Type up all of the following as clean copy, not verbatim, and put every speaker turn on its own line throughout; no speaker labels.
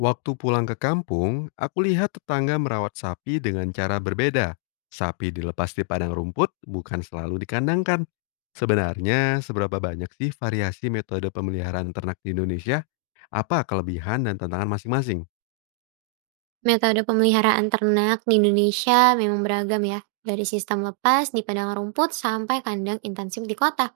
Waktu pulang ke kampung, aku lihat tetangga merawat sapi dengan cara berbeda. Sapi dilepas di padang rumput, bukan selalu dikandangkan. Sebenarnya, seberapa banyak sih variasi metode pemeliharaan ternak di Indonesia? Apa kelebihan dan tantangan masing-masing?
Metode pemeliharaan ternak di Indonesia memang beragam ya, dari sistem lepas di padang rumput sampai kandang intensif di kota.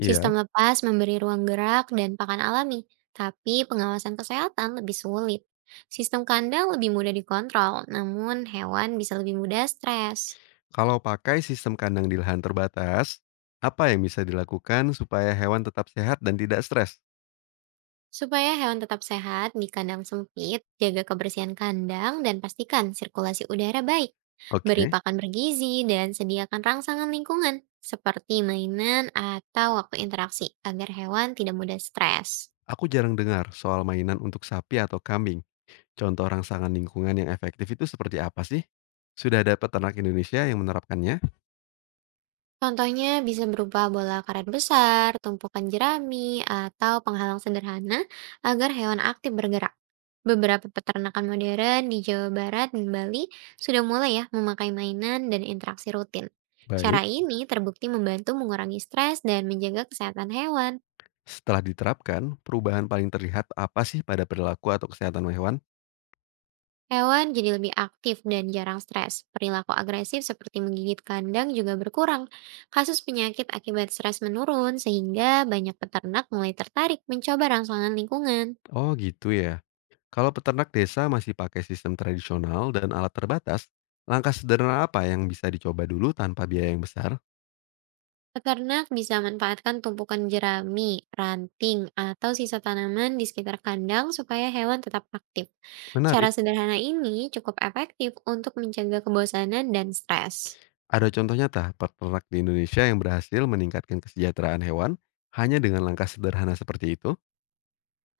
Iya.
Sistem lepas memberi ruang gerak dan pakan alami, tapi pengawasan kesehatan lebih sulit. Sistem kandang lebih mudah dikontrol, namun hewan bisa lebih mudah stres.
Kalau pakai sistem kandang di lahan terbatas, apa yang bisa dilakukan supaya hewan tetap sehat dan tidak stres?
Supaya hewan tetap sehat di kandang sempit, jaga kebersihan kandang dan pastikan sirkulasi udara baik. Beri
Oke.
pakan bergizi dan sediakan rangsangan lingkungan seperti mainan atau waktu interaksi agar hewan tidak mudah stres.
Aku jarang dengar soal mainan untuk sapi atau kambing. Contoh rangsangan lingkungan yang efektif itu seperti apa sih? Sudah ada peternak Indonesia yang menerapkannya?
Contohnya bisa berupa bola karet besar, tumpukan jerami, atau penghalang sederhana agar hewan aktif bergerak. Beberapa peternakan modern di Jawa Barat dan Bali sudah mulai ya memakai mainan dan interaksi rutin. Cara
Baik.
ini terbukti membantu mengurangi stres dan menjaga kesehatan hewan.
Setelah diterapkan, perubahan paling terlihat apa sih pada perilaku atau kesehatan hewan?
Hewan jadi lebih aktif dan jarang stres. Perilaku agresif seperti menggigit kandang juga berkurang. Kasus penyakit akibat stres menurun sehingga banyak peternak mulai tertarik mencoba rangsangan lingkungan.
Oh gitu ya. Kalau peternak desa masih pakai sistem tradisional dan alat terbatas, langkah sederhana apa yang bisa dicoba dulu tanpa biaya yang besar?
Peternak bisa manfaatkan tumpukan jerami, ranting, atau sisa tanaman di sekitar kandang supaya hewan tetap aktif. Cara
Menarik.
sederhana ini cukup efektif untuk mencegah kebosanan dan stres.
Ada contoh nyata peternak di Indonesia yang berhasil meningkatkan kesejahteraan hewan hanya dengan langkah sederhana seperti itu?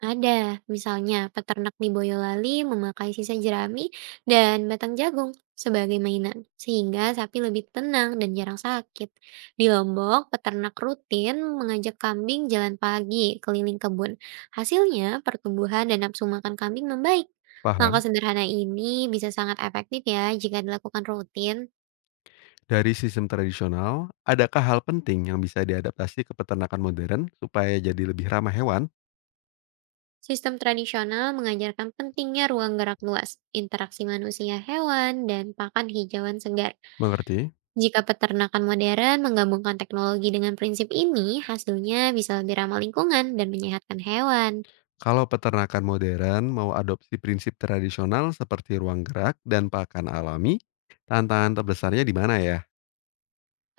Ada, misalnya peternak di Boyolali memakai sisa jerami dan batang jagung sebagai mainan, sehingga sapi lebih tenang dan jarang sakit. Di Lombok, peternak rutin mengajak kambing jalan pagi keliling kebun. Hasilnya, pertumbuhan dan nafsu makan kambing membaik. Langkah
Paham?
sederhana ini bisa sangat efektif ya jika dilakukan rutin.
Dari sistem tradisional, adakah hal penting yang bisa diadaptasi ke peternakan modern supaya jadi lebih ramah hewan?
Sistem tradisional mengajarkan pentingnya ruang gerak luas, interaksi manusia hewan, dan pakan hijauan segar.
Mengerti?
Jika peternakan modern menggabungkan teknologi dengan prinsip ini, hasilnya bisa lebih ramah lingkungan dan menyehatkan hewan.
Kalau peternakan modern mau adopsi prinsip tradisional seperti ruang gerak dan pakan alami, tantangan terbesarnya di mana ya?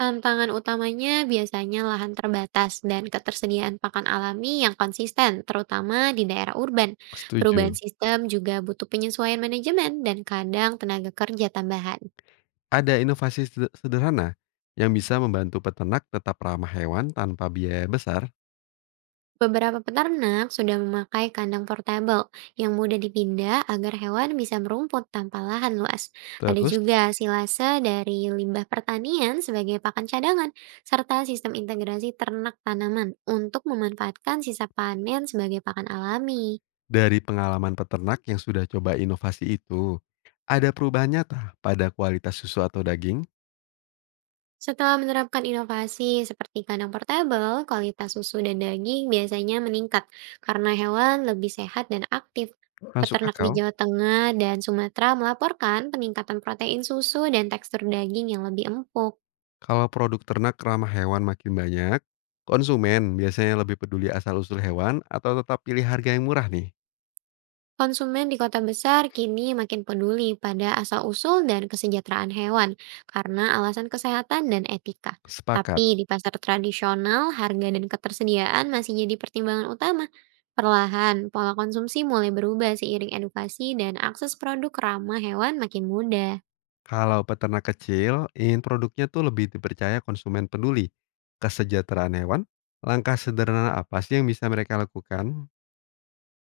Tantangan utamanya biasanya lahan terbatas dan ketersediaan pakan alami yang konsisten, terutama di daerah urban. Perubahan
Setuju.
sistem juga butuh penyesuaian manajemen dan kadang tenaga kerja tambahan.
Ada inovasi sederhana yang bisa membantu peternak tetap ramah hewan tanpa biaya besar.
Beberapa peternak sudah memakai kandang portabel yang mudah dipindah agar hewan bisa merumput tanpa lahan luas. Ada
Terus,
juga silase dari limbah pertanian sebagai pakan cadangan, serta sistem integrasi ternak tanaman untuk memanfaatkan sisa panen sebagai pakan alami.
dari pengalaman peternak yang sudah coba inovasi itu, ada perubahan nyata pada kualitas susu atau daging?
Setelah menerapkan inovasi seperti kandang portabel, kualitas susu dan daging biasanya meningkat karena hewan lebih sehat dan aktif.
Masuk
Peternak di
akal.
Jawa Tengah dan Sumatera melaporkan peningkatan protein susu dan tekstur daging yang lebih empuk.
Kalau produk ternak ramah hewan makin banyak, konsumen biasanya lebih peduli asal-usul hewan atau tetap pilih harga yang murah nih?
Konsumen di kota besar kini makin peduli pada asal-usul dan kesejahteraan hewan karena alasan kesehatan dan etika.
Sepakat.
Tapi di pasar tradisional, harga dan ketersediaan masih jadi pertimbangan utama. Perlahan, pola konsumsi mulai berubah seiring edukasi dan akses produk ramah hewan makin mudah.
Kalau peternak kecil, ingin produknya tuh lebih dipercaya konsumen peduli. Kesejahteraan hewan, langkah sederhana apa sih yang bisa mereka lakukan?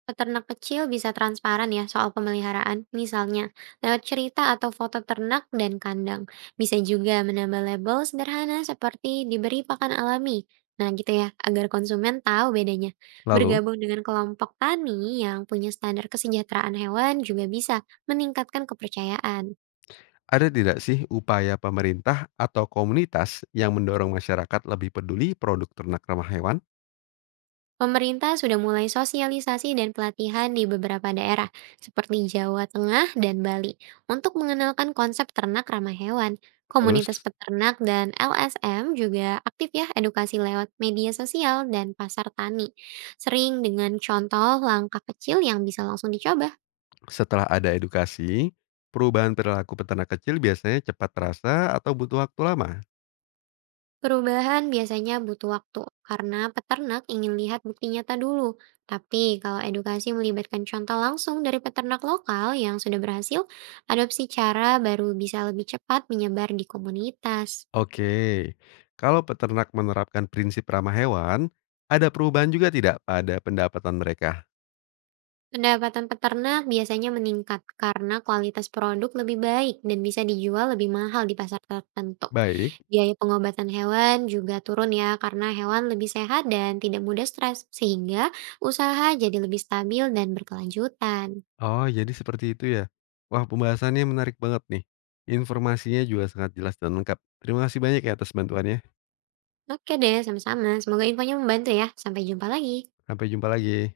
Peternak kecil bisa transparan ya soal pemeliharaan, misalnya lewat cerita atau foto ternak dan kandang. Bisa juga menambah label sederhana seperti diberi pakan alami. Nah gitu ya, agar konsumen tahu bedanya.
Lalu,
Bergabung dengan kelompok tani yang punya standar kesejahteraan hewan juga bisa meningkatkan kepercayaan.
ada tidak sih upaya pemerintah atau komunitas yang mendorong masyarakat lebih peduli produk ternak ramah hewan?
Pemerintah sudah mulai sosialisasi dan pelatihan di beberapa daerah, seperti Jawa Tengah dan Bali, untuk mengenalkan konsep ternak ramah hewan.
Terus,
Komunitas peternak dan LSM juga aktif ya edukasi lewat media sosial dan pasar tani, sering dengan contoh langkah kecil yang bisa langsung dicoba.
setelah ada edukasi, perubahan perilaku peternak kecil biasanya cepat terasa atau butuh waktu lama?
Perubahan biasanya butuh waktu karena peternak ingin lihat bukti nyata dulu. Tapi kalau edukasi melibatkan contoh langsung dari peternak lokal yang sudah berhasil, adopsi cara baru bisa lebih cepat menyebar di komunitas.
Oke, kalau peternak menerapkan prinsip ramah hewan, ada perubahan juga tidak pada pendapatan mereka?
Pendapatan peternak biasanya meningkat karena kualitas produk lebih baik dan bisa dijual lebih mahal di pasar tertentu.
Baik.
Biaya pengobatan hewan juga turun ya karena hewan lebih sehat dan tidak mudah stres, sehingga usaha jadi lebih stabil dan berkelanjutan.
Oh, jadi seperti itu ya. Wah, pembahasannya menarik banget nih. Informasinya juga sangat jelas dan lengkap. Terima kasih banyak ya atas bantuannya.
Oke deh, sama-sama. Semoga infonya membantu ya. Sampai jumpa lagi.
Sampai jumpa lagi.